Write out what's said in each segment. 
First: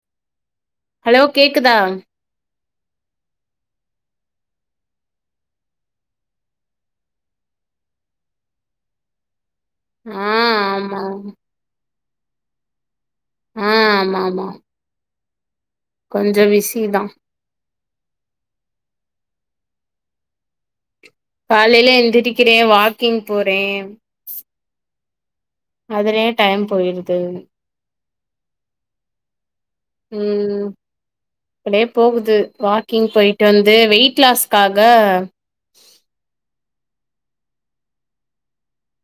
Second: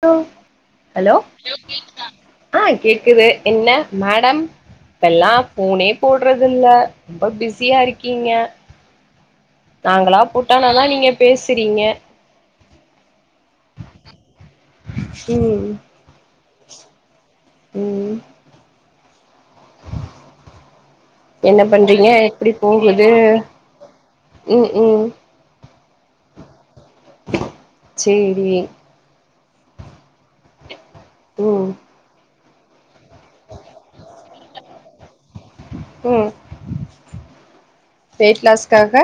ஆ hello கேக்குதா ஆ கேக்குது என்ன மேடம் இப்பெல்லா ஃபோனே போடுறது இல்ல ரொம்ப பிஸியா இருக்கீங்க நாங்களா ஆ போட்டானாதா ஆமா நீங்க பேசுறீங்க ஆ ஆமா ஆமாம் ம் கொஞ்சோ விசிதா ம் என்ன காலையில பண்றீங்க எப்டி எந்திரிக்கிறே போகுது வாக்கிங் போறே ம் ம் அதுலயே டைம் போயிருது சேரி ம் ம் அப்டே போகுது வாக்கிங் போய்ட்டு வந்து வெயிட் லாஸ்க்காக ம் வெயிட் லாஸ்க்காக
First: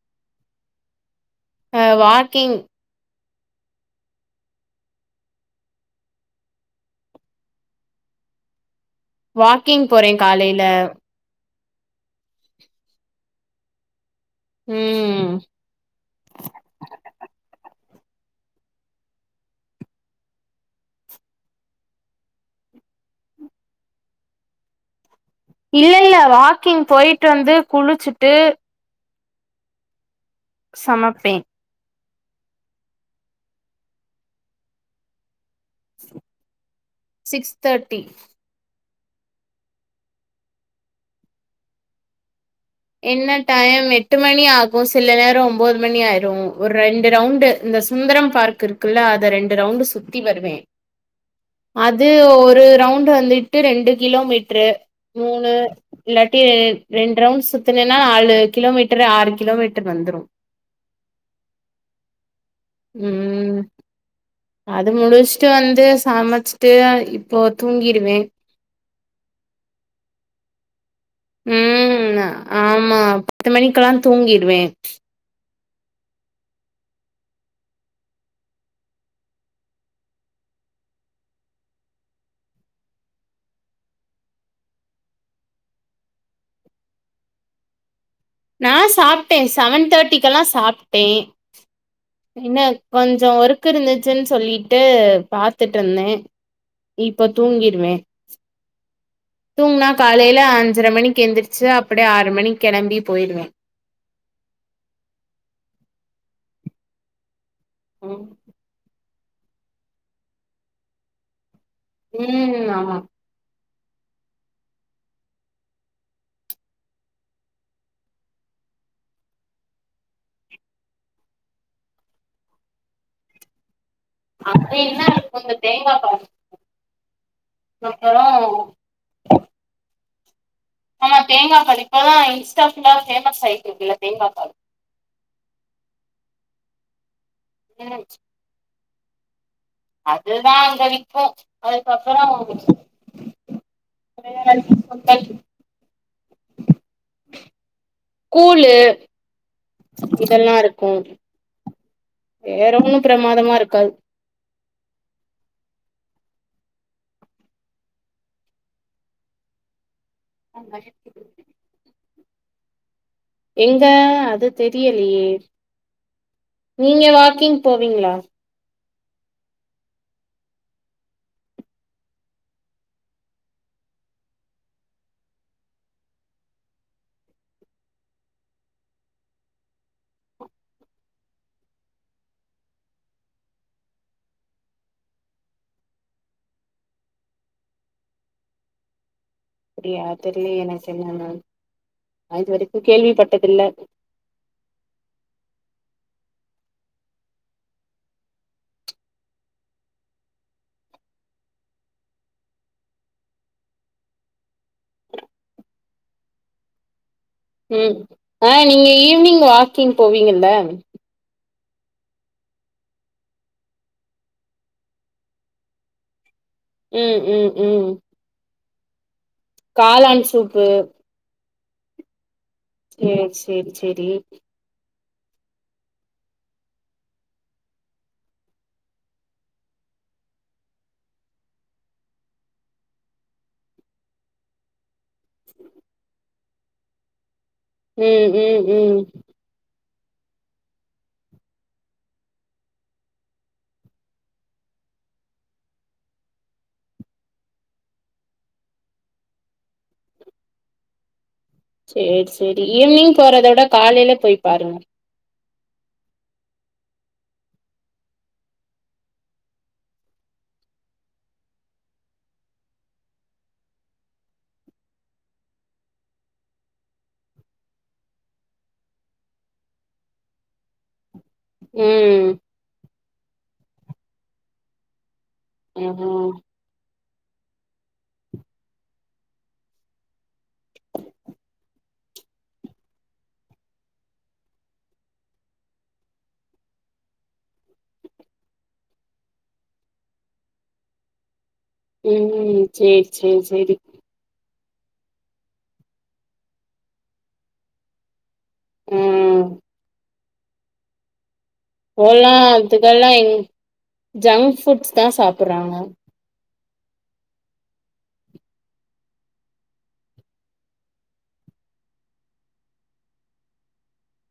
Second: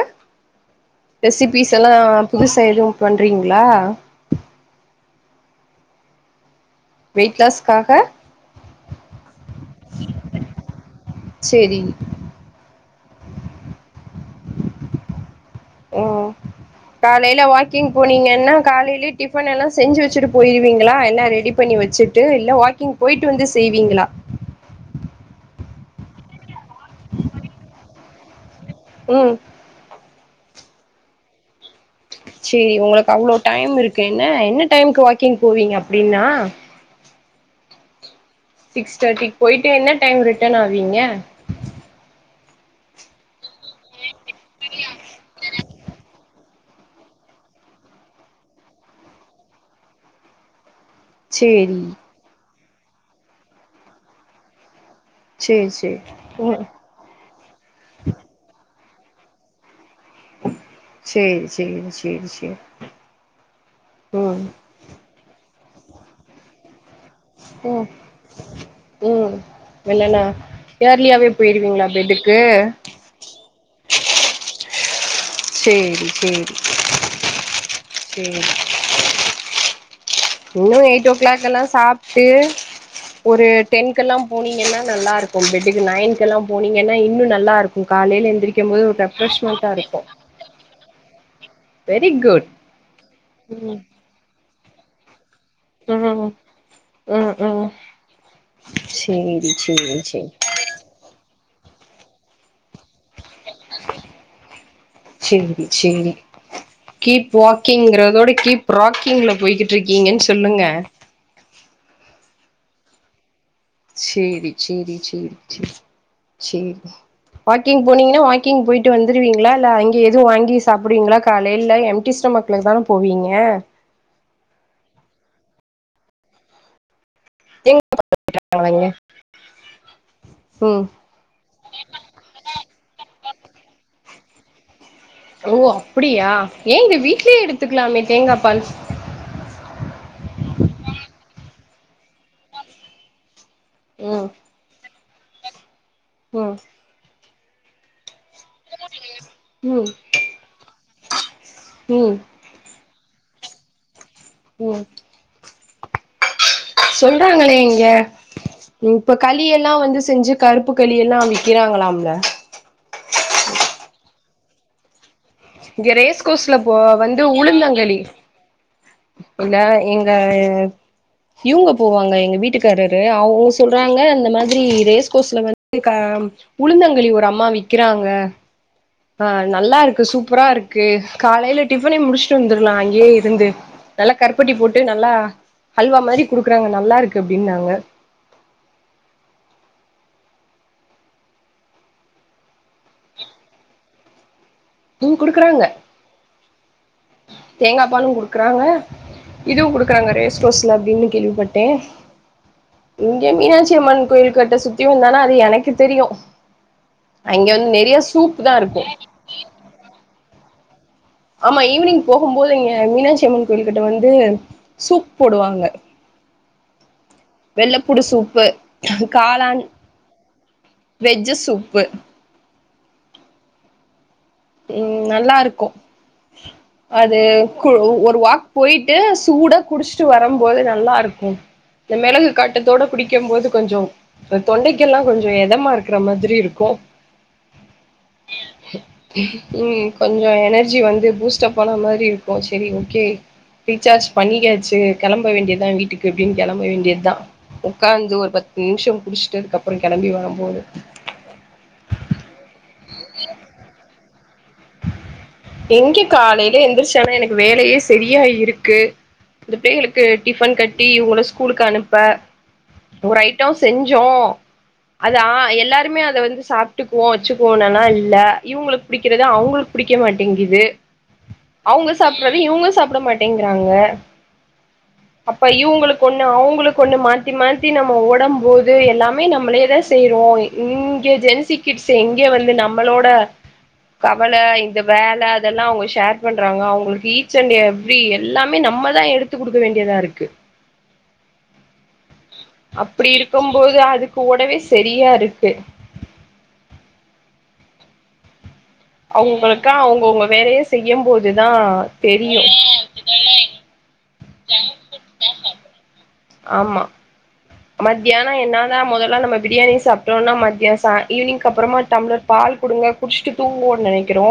ரெசிபிஸ் அ எல்லா வாக்கிங் புதுஸா எதுவு பண்றீங்களா வெய்ட் லாஸ்க்காக வாக்கிங் போற காலைல செரி ம் ஓ காலைல வாக் கிங் போனீங்கனா காலிலயே டிஃபன் எல்லா செஞ்சு வெச்சுட்டு போய்ருவீங்களா எல்லா ரெடி பண்ணி வெச்சுட்டு இல்ல வாக் வாக்கிங் போய்ட்டு வந்து செய்வீங்களா இல்ல இல்ல வாக்கிங் போய்ட்டு வந்து குளிச்சுட்டு ம் சமப்பே சேரி உங்குளுக்கு அவ்ளோ டைம் இருக்கே என்ன என்ன டைமுக்கு வாக்கிங் போவீங்க அப்டீன்னா சிக்ஸ் தர்டி சிக்ஸ் தர்ட்டிக்கு போய்ட்டு என்ன டைம் ரிட்டன் ஆவீங்க என்ன டையம் எட்டு மணி ஆகோ சில நேரம் ஒம்போது மணி ஆயிரோ ஒரு ரெண்டு ரவுண்டு இந்த சுந்தரம் பார்க் இருக்குல்ல அத ரெண்டு ரவுண்டு சுத்தி வருவே சேரி அது ஒரு ரவுண்டு வந்துட்டு ரெண்டு கிலோமீட்ரு மூணு சேரி சேரி இல்லாட்டி ம் ரெண்டு ரவுண்ட் சுத்தனேன்னா நாலு கிலோமீட்ரு ஆறு கிலோமீட் செரி செரி செரி செரி ம் அது முடிச்சுட்டு வந்து சமச்சுட்டு இப்போ ம் தூங்கிடுவே ம் இல்லன்னா ஏர்லியாவே போயிருவீங்களா ம்ம் பெட்டுக்கு ஆமா பத்து மணிக்கெல்லா தூங்கிடுவே செரி செரி செரி இன்னோ எயிட் ஓ கிளாக்கெல்லா சாப்ட்டு ஒரு டென்கெல்லா போனீங்கென்னா நல்லா இருக்கோ பெட்டுக்கு நயன்கெல்லா போனீங்கென்னா இன்னோ நல்லா இருக்கு காலையில எந்திரிக்கும் நா போது ஒரு சாப்ட்டே ரெஃப்ரெஷ்மெண்ட்டா செவன் இருக்கு தேர்ட்டிக்கெல்லா சாப்ட்டே வெரி குட் என்ன கொஞ்சோ ஒர்க் ம் இருந்துச்சுன்னு சொல்லிட்டு பாத்துட்ருந்தே ம் இப்ப ம் ம் தூங்கிருவே சேரி தூங்னா சேரி சேரி காலைல அஞ்சர மணிக்கு எந்திருச் ச்சு அப்டியே ஆறு மணிக்கு கெளம்பி போயிருவே செரி செரி கீப் ம் வாக்கிங்கறதோட கீப் ராக்கிங்ல போய்கிட்டு இருக்கீங்கன் சொல்லுங்க ம் ஆமா செரி செரி செரி செரி செரி வாக்கிங் போனீங்கனா வாக்கிங் போயிட்டு வந்துருவீங்களா இல்ல அங்க எதுவு வாங்கி சாப்பிடுவீங்களா காலைல எம்டி ஸ்ட மக்ல தானே போவீங்க அப்டீன்னா கொஞ்சோ தேங்கா பாலு ஊத் இதுகப்பறோ தேங்காவைங்க ம் ஆமா தேங்கா பாலு இப்பதா இன்ஸ்டா ஃபுல்லா ஃபேமஸ் ஆயிட்டுருக்குல்ல தேங்கா பால் ஓ அப்புடியா ஏங்க வீட்லயே எடுத்துக்கலாமே ம் தேங்கா பால் அதுதா அங்க விக்கு அதுக்கப்பறோ ம் வேற சுண்டல் ம் கூலு ம் இதெல்லா இருக்கோ ம் வேற ஒன்னோ பிரமாதமா இருக்காது ம் சொல்றாங்களே இங்க இப்ப கலி யெல்லா வந்து செஞ்சு கருப்பு களி எல்லா விக்கிறாங்களாம்ல எங்க அது தெரியலயே இந்த ரேஸ்கோஸ்ல போ வந்து உளுந்தங்களி போவீங்களா இல்ல எங்க இவங்க போவாங்க எங்க வீட்டுக்காரரு அவோங்க சொல்றாங்க இந்த மாதிரி ரேஸ்கோஸ்ல வந்து அம் உளுந்தங்களி ஒரு அம்மா விக்கிறாங்க அ நல்லா இருக்கு சூப்பரா இருக்கு காலைல டிஃபனே முடிச்சுட்டு வந்துரலா அங்கேயே இருந்து நல்லா கருப்பட்டி போட்டு நல்லா ஹல்வா மாரி குடுக்குறாங்க நல்லா இருக்கு அப்டின்னாங்க அப்டியா தெரியலயே எனக்கு என்னானு நா இது வரைக்கு கேள்விப்பட்ட தில்ல தூ குடுக்குறாங்க தேங்கா பாலு குடுக்குறாங்க இதுவு குடுக்குறாங்க ரேஸ்கோர்ஸ்ல அப்டின்னு கேள்விப்பட்டே இங்க மீனாட்சி அம்மன் கோயில கட்ட சுத்தியு வந்தானா அது எனக்கு தெரியு அங்க வந்து ம் நெறைய சூப் அ தா இருக்கு நீங்க ஈவினிங் வாக்கிங் போவீங்கல ஆமா ஈவினிங் போகுபோது இங்க மீனாட்சி அம்மன் கோயில்கிட்ட வந்து சூப் போடுவாங்க ம் ம் ம் வெள்ளப்பூடு சூப்பு காளான் காளான் சூப்பு வெஜ்ஜு சூப்பு சரி சரி சரி ம் நல்லா இருக்கு அது ஒரு வாக் போயிட்டு சூடா குடிச்சுட்டு வரும்போது நல்லா இருக்கும் இந்த மிளகு காட்டத்தோட குடிக்கும் போது கொஞ்சோ இந்த தொண்டைக்கெல்லா கொஞ்ச எதமா இருக்கற மாதிரி இருக்கும் ம் ம் ம் உம் கொஞ்ச எனர்ஜி வந்து பூஸ்ட் அப்பான மாரி இருக்கு சேரி ஓகே ரீசார்ஜ் பண்ணிக்யாச்சு கிளம்ப வேண்டியதா வீட்டுக்கு அப்புடின்னு கிளம்ப வேண்டியதான் உக்காந்து ஒரு பத்து நிமிஷ குடிச்சுட்டதுக்கு அப்புற கிளம்பி வரும் போது சேரி சேரி ஈவினிங் போறத விட காலையில போயி் பாருங்க எங்க காலையில எந்திரிச்சானா எனக்கு வேலையே சரியா இருக்கு இந்த பிள்ளைகளுக்கு டிஃபன் கட்டி இவங்கள ஸ்கூலுக்கு அனுப்ப ஒரு ஐட்டோ செஞ்சோ அதா ஆ எல்லாருமே அத வந்து சாப்பிட்டுக்குவோ வச்சுக்குவோம்ன்னன் இல்லே இவங்களுக்கு பிடிக்கறது அவங்களுக்கு பிடிக்க மாட்டேங் ங்கது அவங்க ம் சாப்புறது இவங்க சாப்பிட மாட் ங்கிறாங்க அப்ப இவங்களுக்கு ஆஹா ஒண்ணு அவங்களுக்கு ஒண்ணு மாத்தி த்தி மாத்தி நம்ப உடம் போது எல்லாமே நம்மளே தா செய்றோ இங்க ஜென்சி கிட்ஸ் எங்கே வந்து நம்மளோட கவல இந்த வேல அதெல்லா அவங்க ஷேர் பண்றாங்க அவங்களுக்கு ஈச் அண்ட் எவரி எல்லாமே நம்மள எடுத்து கொடுக்க வேண்டியது த இருக்கு ம் சேரி அப்புடி சேரி சேரி இருக்குபோது அதுக்கு ஒடனே தெரியா இருக்கு ஆ அவங்களுக்க அவங்கவுங்க வேலையே செய்யு போது துத இப்போல்லா தெரியு [unintelligible] அதுக்கெல்லா எங் ஜங்க் ஃபுட்ஸ் தா சாப்பிடுறாங்க ஆமா மத்தியான என்ன தா முதல்ல நம்ப பிரியாணி சாப்பிட்டோம்னா மத்தியானச ஈவினிங் அப்புறமா டம்ளர் பால் கொடுங்க குடிச்சுட்டு தூங்குவோம்ன்னு நினைக்கிறோ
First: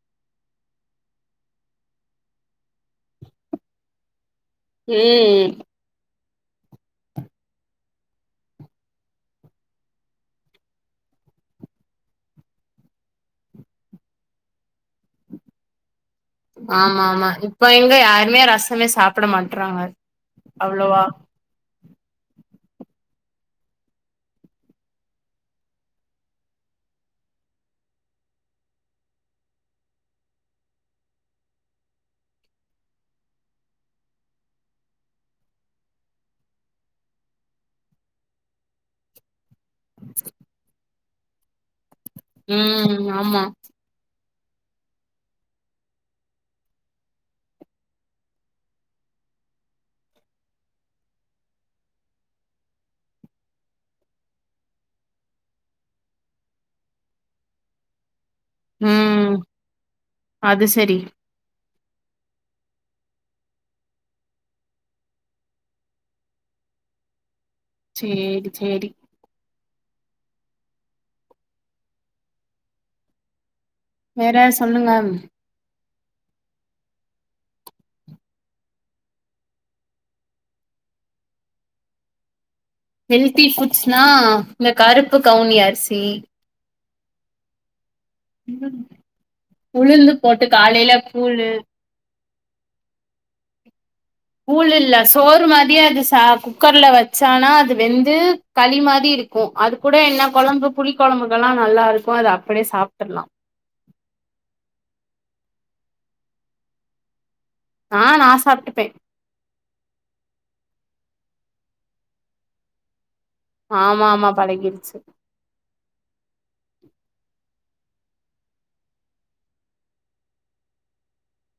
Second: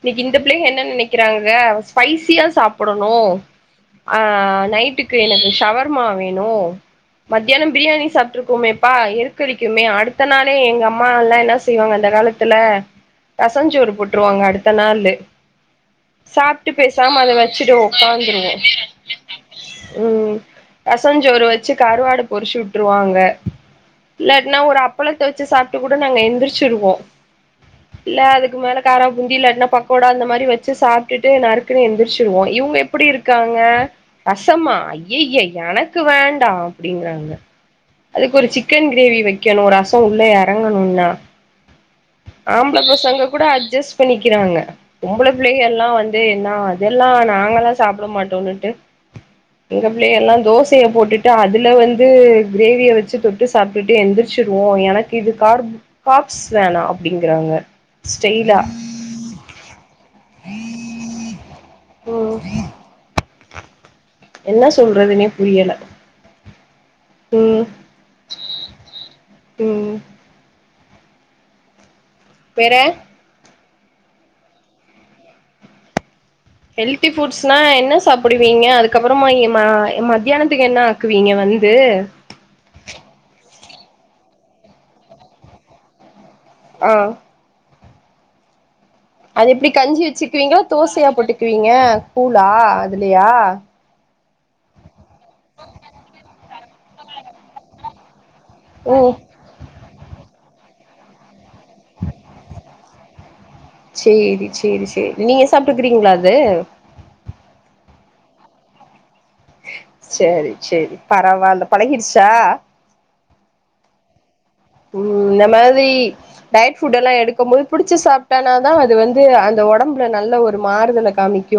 இன்னைக்கு இந்த பிள்ளைங்க என்ன நினைக்கிறாங்க ஸ்பைசியா சாப்பிடணு அ நைட்டுக்கு ம் எனக்கு ஷவர்மா வேணு மத்தியான பிரியாணி சாப்ட்டு இருக்கோமேப்பா எதுகழிக்குமே அடுத்த நாளே எங்க அம்மா எல்லா என்ன செய்வாங்க அந்த கா காலத்துல ரசஞ்சோறு போட்டுருவாங்க அடுத்த நாளு சாப்ட்டு ஆமா பேசாம ஆமா அத இப்ப வச்சுடுவோ எங்க யாருமே உக்காந்துருவோ ரசமே சாப்ட மாட்றாங்க ம் அவ்ளோவா ரசஞ்சோறு வச்சு கருவாட பொரிச்சு உட்டுருவாங்க இல்லாட்னா ஒரு அப்பளத்த வச்சு சாப்ட்டு கூட நாங்க எந்திரிச்சுடுவோ இல்ல அதுக்கு மேல காரபூந்தி இல்லாட்னா பக்கோடா இந்த மாரி வச்சு சாப்பிட்டு நறுக்குன்னு எந்திரிச்சுருவோ இவங்க எப்புடி இருக்காங்க ரசம்மா ஐய்யய்யே எனக்கு வேண்டா அப்புடிங்கறாங்க அதுக்கு ஒரு சிக்கன் கிரேவி வைக்கணு ரச உள்ளே இறங்கணும்னா ஆம்பள ம் பசங்க ஆமா கூட அட்ஜஸ்ட் பண்ணி க்கிறாங்க பொம்புள பிள்ளைக எல்லா வந்து என்ன அதெல்லா நாங்கல்லா சாப்பிட மாட்டோன்னுட்டு எங்க பிள்ளைக எல்லா தோசைய போட்டுட்டு அ துல வந்து கிரேவிய வச்சு தொட்டு சாப்பிட்டுட்டு எந்திரிச்சிருவோ எனக்கு இது க கார்ப்ஸ் வேணா அப்புடிங்கறாங்க ம் அது சேரி ஓ என்ன சொல்றதுனே புரியல ம் சேரி சேரி ம் வேற வேற சொல்லுங்க ஹெல்தி ஃபுட்ஸ்னா என்ன சாப்பிடுவீங்க அதுக்கப்பறமா அ மத்தியானத்துக்கு என்ன ஆக்குவீங்க வந் ந்து னா இந்த கருப்பு கவுனி அரிசி அ இல்ல அது எப்படி கஞ்சி வச்சுக்குவீங்கள தோசையா கூழு போட்டுக்குவீங்க கூழா அதுலயா கூழ் இல்ல சோறு மாதிரியே அது ச குக்கர்ல வச்சானா அது வெந்து களி ஓ மாரி இருக்கு அது கூட என்ன கொழம்பு புளி கொழம்புக்கெல்லா நல்லாருக்கு அத அப்டியே சாப்டுக்லா சேரி சேரி சேரி நீங்க சாப்ட்டுக்கறீங்களா அது அ நா சாப்ட்டுப்பே சேரி சேரி பரவால்ல பழகிடுச்சா ஆமா ஆமா பழகிருச்சு ம் இந்த மாரி டயட் ஃபுட் எல்லா எடுக்கு போது புடிச்சு சாப்ட்டான தா அது வந்து அந்த ஒடம்புல நல்ல ஒரு மாறுதல காமிக்கு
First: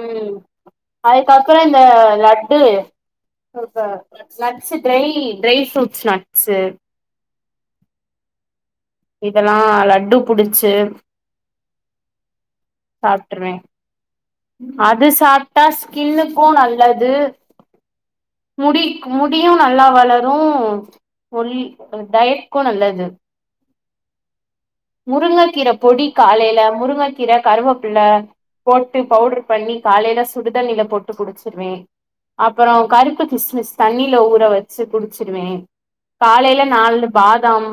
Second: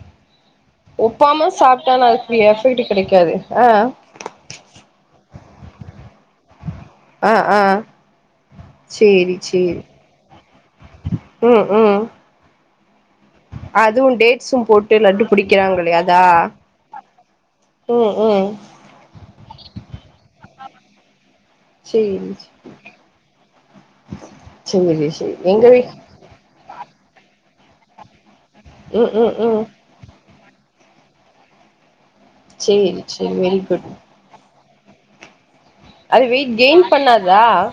ம் ஒப்பாம அதுக்கப்புற இந்த சாப்ட்டானா அதுக்கு லட்டு எஃபெக்ட் கெடைக்காது ஆ [unintelligible] nuts dry dry fruits nuts அ அ சேரி இதெல்லா சேரி லட்டு புடிச்சு ம் ம் சாப்ட்டுருவே அதுவு டேட்ஸும் போட்டு அது லட்டு சாப்ட்டா புடிக்கிறாங்களே அதா ஸ்கின்னுக்கு நல்லது ம் ம் முடிக் முடியு நல்லா வளரு ஒல் சேரி டயட்கு நல்லது சேரி சேரி எங்க முருங்ககீர வீ பொடி காலைல முருங்கைக்கீர கருவேப்புள்ள போட்டு ம் ம் பவுடர் ம் பண்ணி காலில சுடுதண்ணில போட்டு குடிச்சிருவே அப்புற சேரி கருப்பு சேரி வெரி கிஸ்மிஸ் குட் தண்ணியில ஊற வச்சு குடிச்சிருவே அது வெயிட் காலைல கெயின் நாலு பண்ணாதா பாதாம்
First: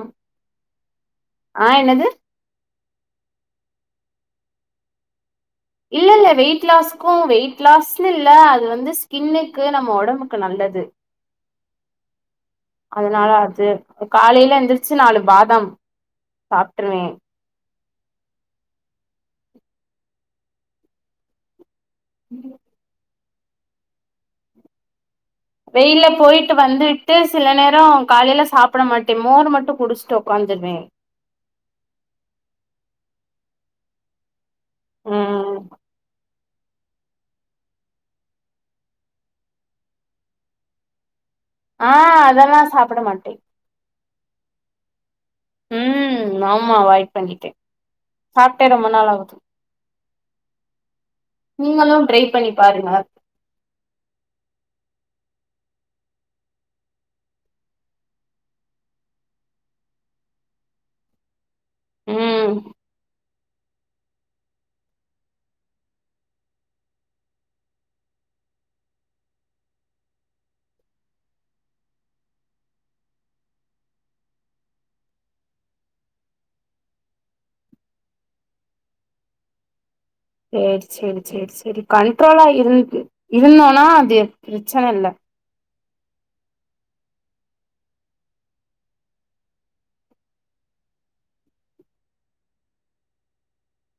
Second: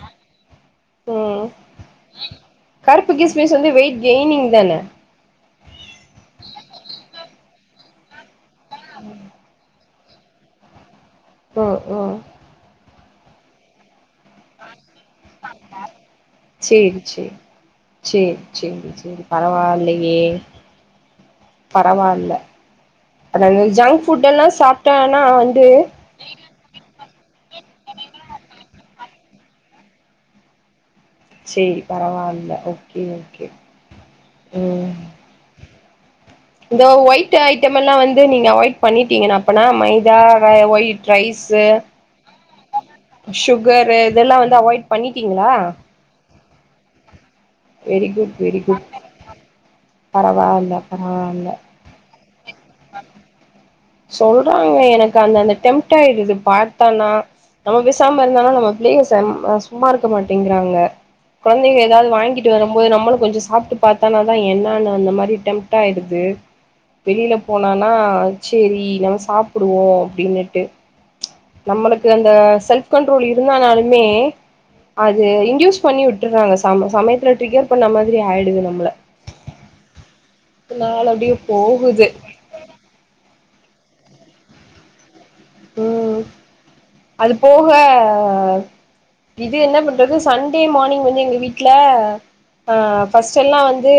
ம் ஆ என்னது கருப்பு கிஸ்மிஸ் வந்து வெயிட் கெய்னிங் தான இல்ல இல்ல வெயிட் லாஸ்க்கு வெயிட் லாஸ்ன்னு இல்ல அது வந்து ஸ்கின்னுக்கு நம்ம ஒ டம்புக்கு நல்லது ம் ம் அதனால அது காலைல எந்திரிச்சு நாலு பாதாம் சேரி சாப்ட்டுருவே சேரி சேரி சேரி சேரி பரவால்லையே பரவால்ல அதாங்க ஜங்க் ஃபுட் எல்லா சாப்ட்டா வெயில்ல போய்ட்டு வந்துட்டு சில நேரோ காலைல சாப் பட மாட்டே மோர் மட்டு குடுஷ்ட்டு உக்காந்துர்வே சேரி பரவால்ல ஓகே ஓகே ம் ம் இந்த ஒயிட் ஐட்டம் எல்லா வந்து நீங்க அவாய்ட் பண்ணிட்டீங்கன்னா அப்பனா மைதா ஒயிட் ரைஸ்சு ஆ அதெல்லா சாப்ட மாட்டே சுகர்ரு இதெல்லா வந்து அவாய்ட் பண்ணி திங்ளா ம் ஆமா அவாய்ட் பண்ணிட்டே வெரி குட் வெரி சாப்ட்டே குட் ரொம்ப நாள் ஆகுது பரவால்ல பரவால்ல நீங்களு ட்ரை பண்ணி பாருங்க சொல்றாங்க எனக்கு அந்தந்த டெம்ட் ஆயிடுது பாத்தனா நம்ம பேசாம இருந்தாலு நம்ம பிள்ளைக செம்ம சும்மா இருக்க மாட்டிங்கிறாங்க கொழந்தைங்க ஏதாவ்து வாங்கீட்டு ம் வரும்போது நம்மளு கொஞ்சோ சாப்ட்டு பாத்தானா தா என்னானு அந்த மாரி டெம்ட் ஆயிடுது வெளில போனனா செரி நம்ம சாப்பிடுவோ அப்டின்னிட்டு நம்மளுக்கு அந்த செல்ஃப் கண்ட்ரோல் இருந்தானாலுமே அது இன்டியூஸ் பண்ணி விட்றாங்க ச சமயத்தில ட்ரிகர் பண்ண மாதிரி ஆயிடுது நம்மள சேரி நாள் செரி அப்டியே செரி செரி போகுது கண்ட்ரோலா இருந்து இருந்தோனா அது பிரச்சன இல்ல ம் அது போக இது என்ன பண்றது சண்டே மானிங் வந்து எங்க வீட்ல ஆ ஃபஸ்ட்டெல்லா வந்து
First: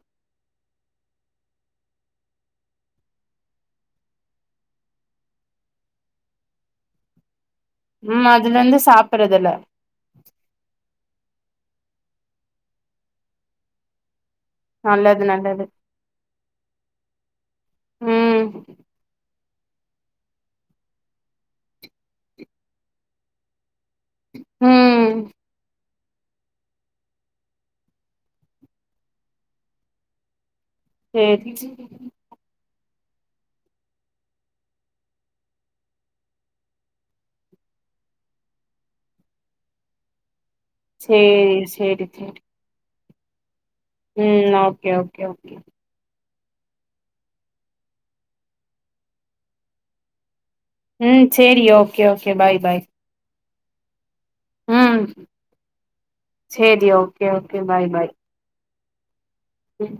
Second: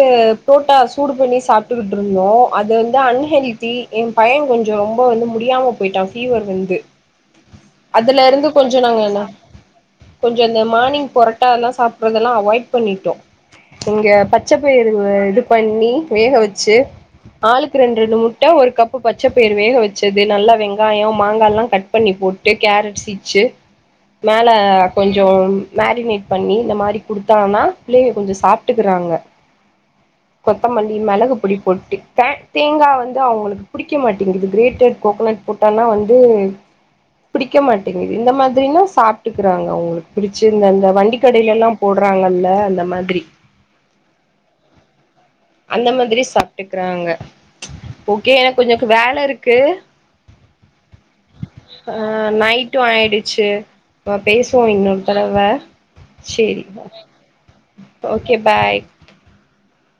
ப்ரோட்டா சூடு பண்ணி சாப்ட்டுகிட்டு இருந்தோ அது வந்து அன்ஹெல் டீ எ பையே கொஞ்சோ ரொம்போ வந்து முடியாம போய்ட்டா ஃபீவர் வந்து [inaudible] அதுலருந்து அதுல கொஞ்சோ இருந்து நாங்கன்னா சாப்டுறது இல்ல கொஞ்சோ இந்த மானிங் போற புரோட்டாலா சாப்ட்றதெல்லா அவாய்ட் பண்ணிட்டோ இங்க பச் பச்ச பயிரு நல்லது இது நல்லது பண்ணி வேக வெச்சு ஆளுக்கு ரெண்டு ரெண்டு ம் முட்ட ஒரு கப்பு பச்ச பயிறு வேக வெச்சது நல்லா வெங்காயோ மாங்கால்லா கட் பண்ணி போட்டு கேரட் சீச்சி மேல ம் கொஞ்சோம் மேரினேட் பண்ணி இந்த மாரி குடுத்தான்னா பிள்ளைங்க கொஞ்சோ சாப்ட்டுக்கறாங்க கொத்தமல்லி மெளகு பொடி சேரி போட்டுதே தேங்கா வந்து அவுங்களுக்கு புடிக்க மாட்டேங்குது க்ரேடேட் கோக்கனட் போட்டனா வந்து பிடிக்க மாட்டிங்குது இந்த மாதிரினா சாப்ட்டுக்கறாங்க அவுங்களுக்கு பிடி ச் இந்தந்த வண்டி சேரி கடைலல்லா சேரி சேரி போட்றாங்கல்ல அந்த மாத்ரி ம் ஓகே ஓகே ஓ அந்த மாத்ரி சாப்ட்டுக்கறாங்க ஓகே எனக் கொஞ்சக்கு வேல இருக்கு ம் சேரி ஆ okay okay bye night bye ஆயிடுச்சு அ பேசுவோ இன்னொரு ம் தடவ செரி ஓ சேரி ஓகே ஓகே ஓகே பாய் உம்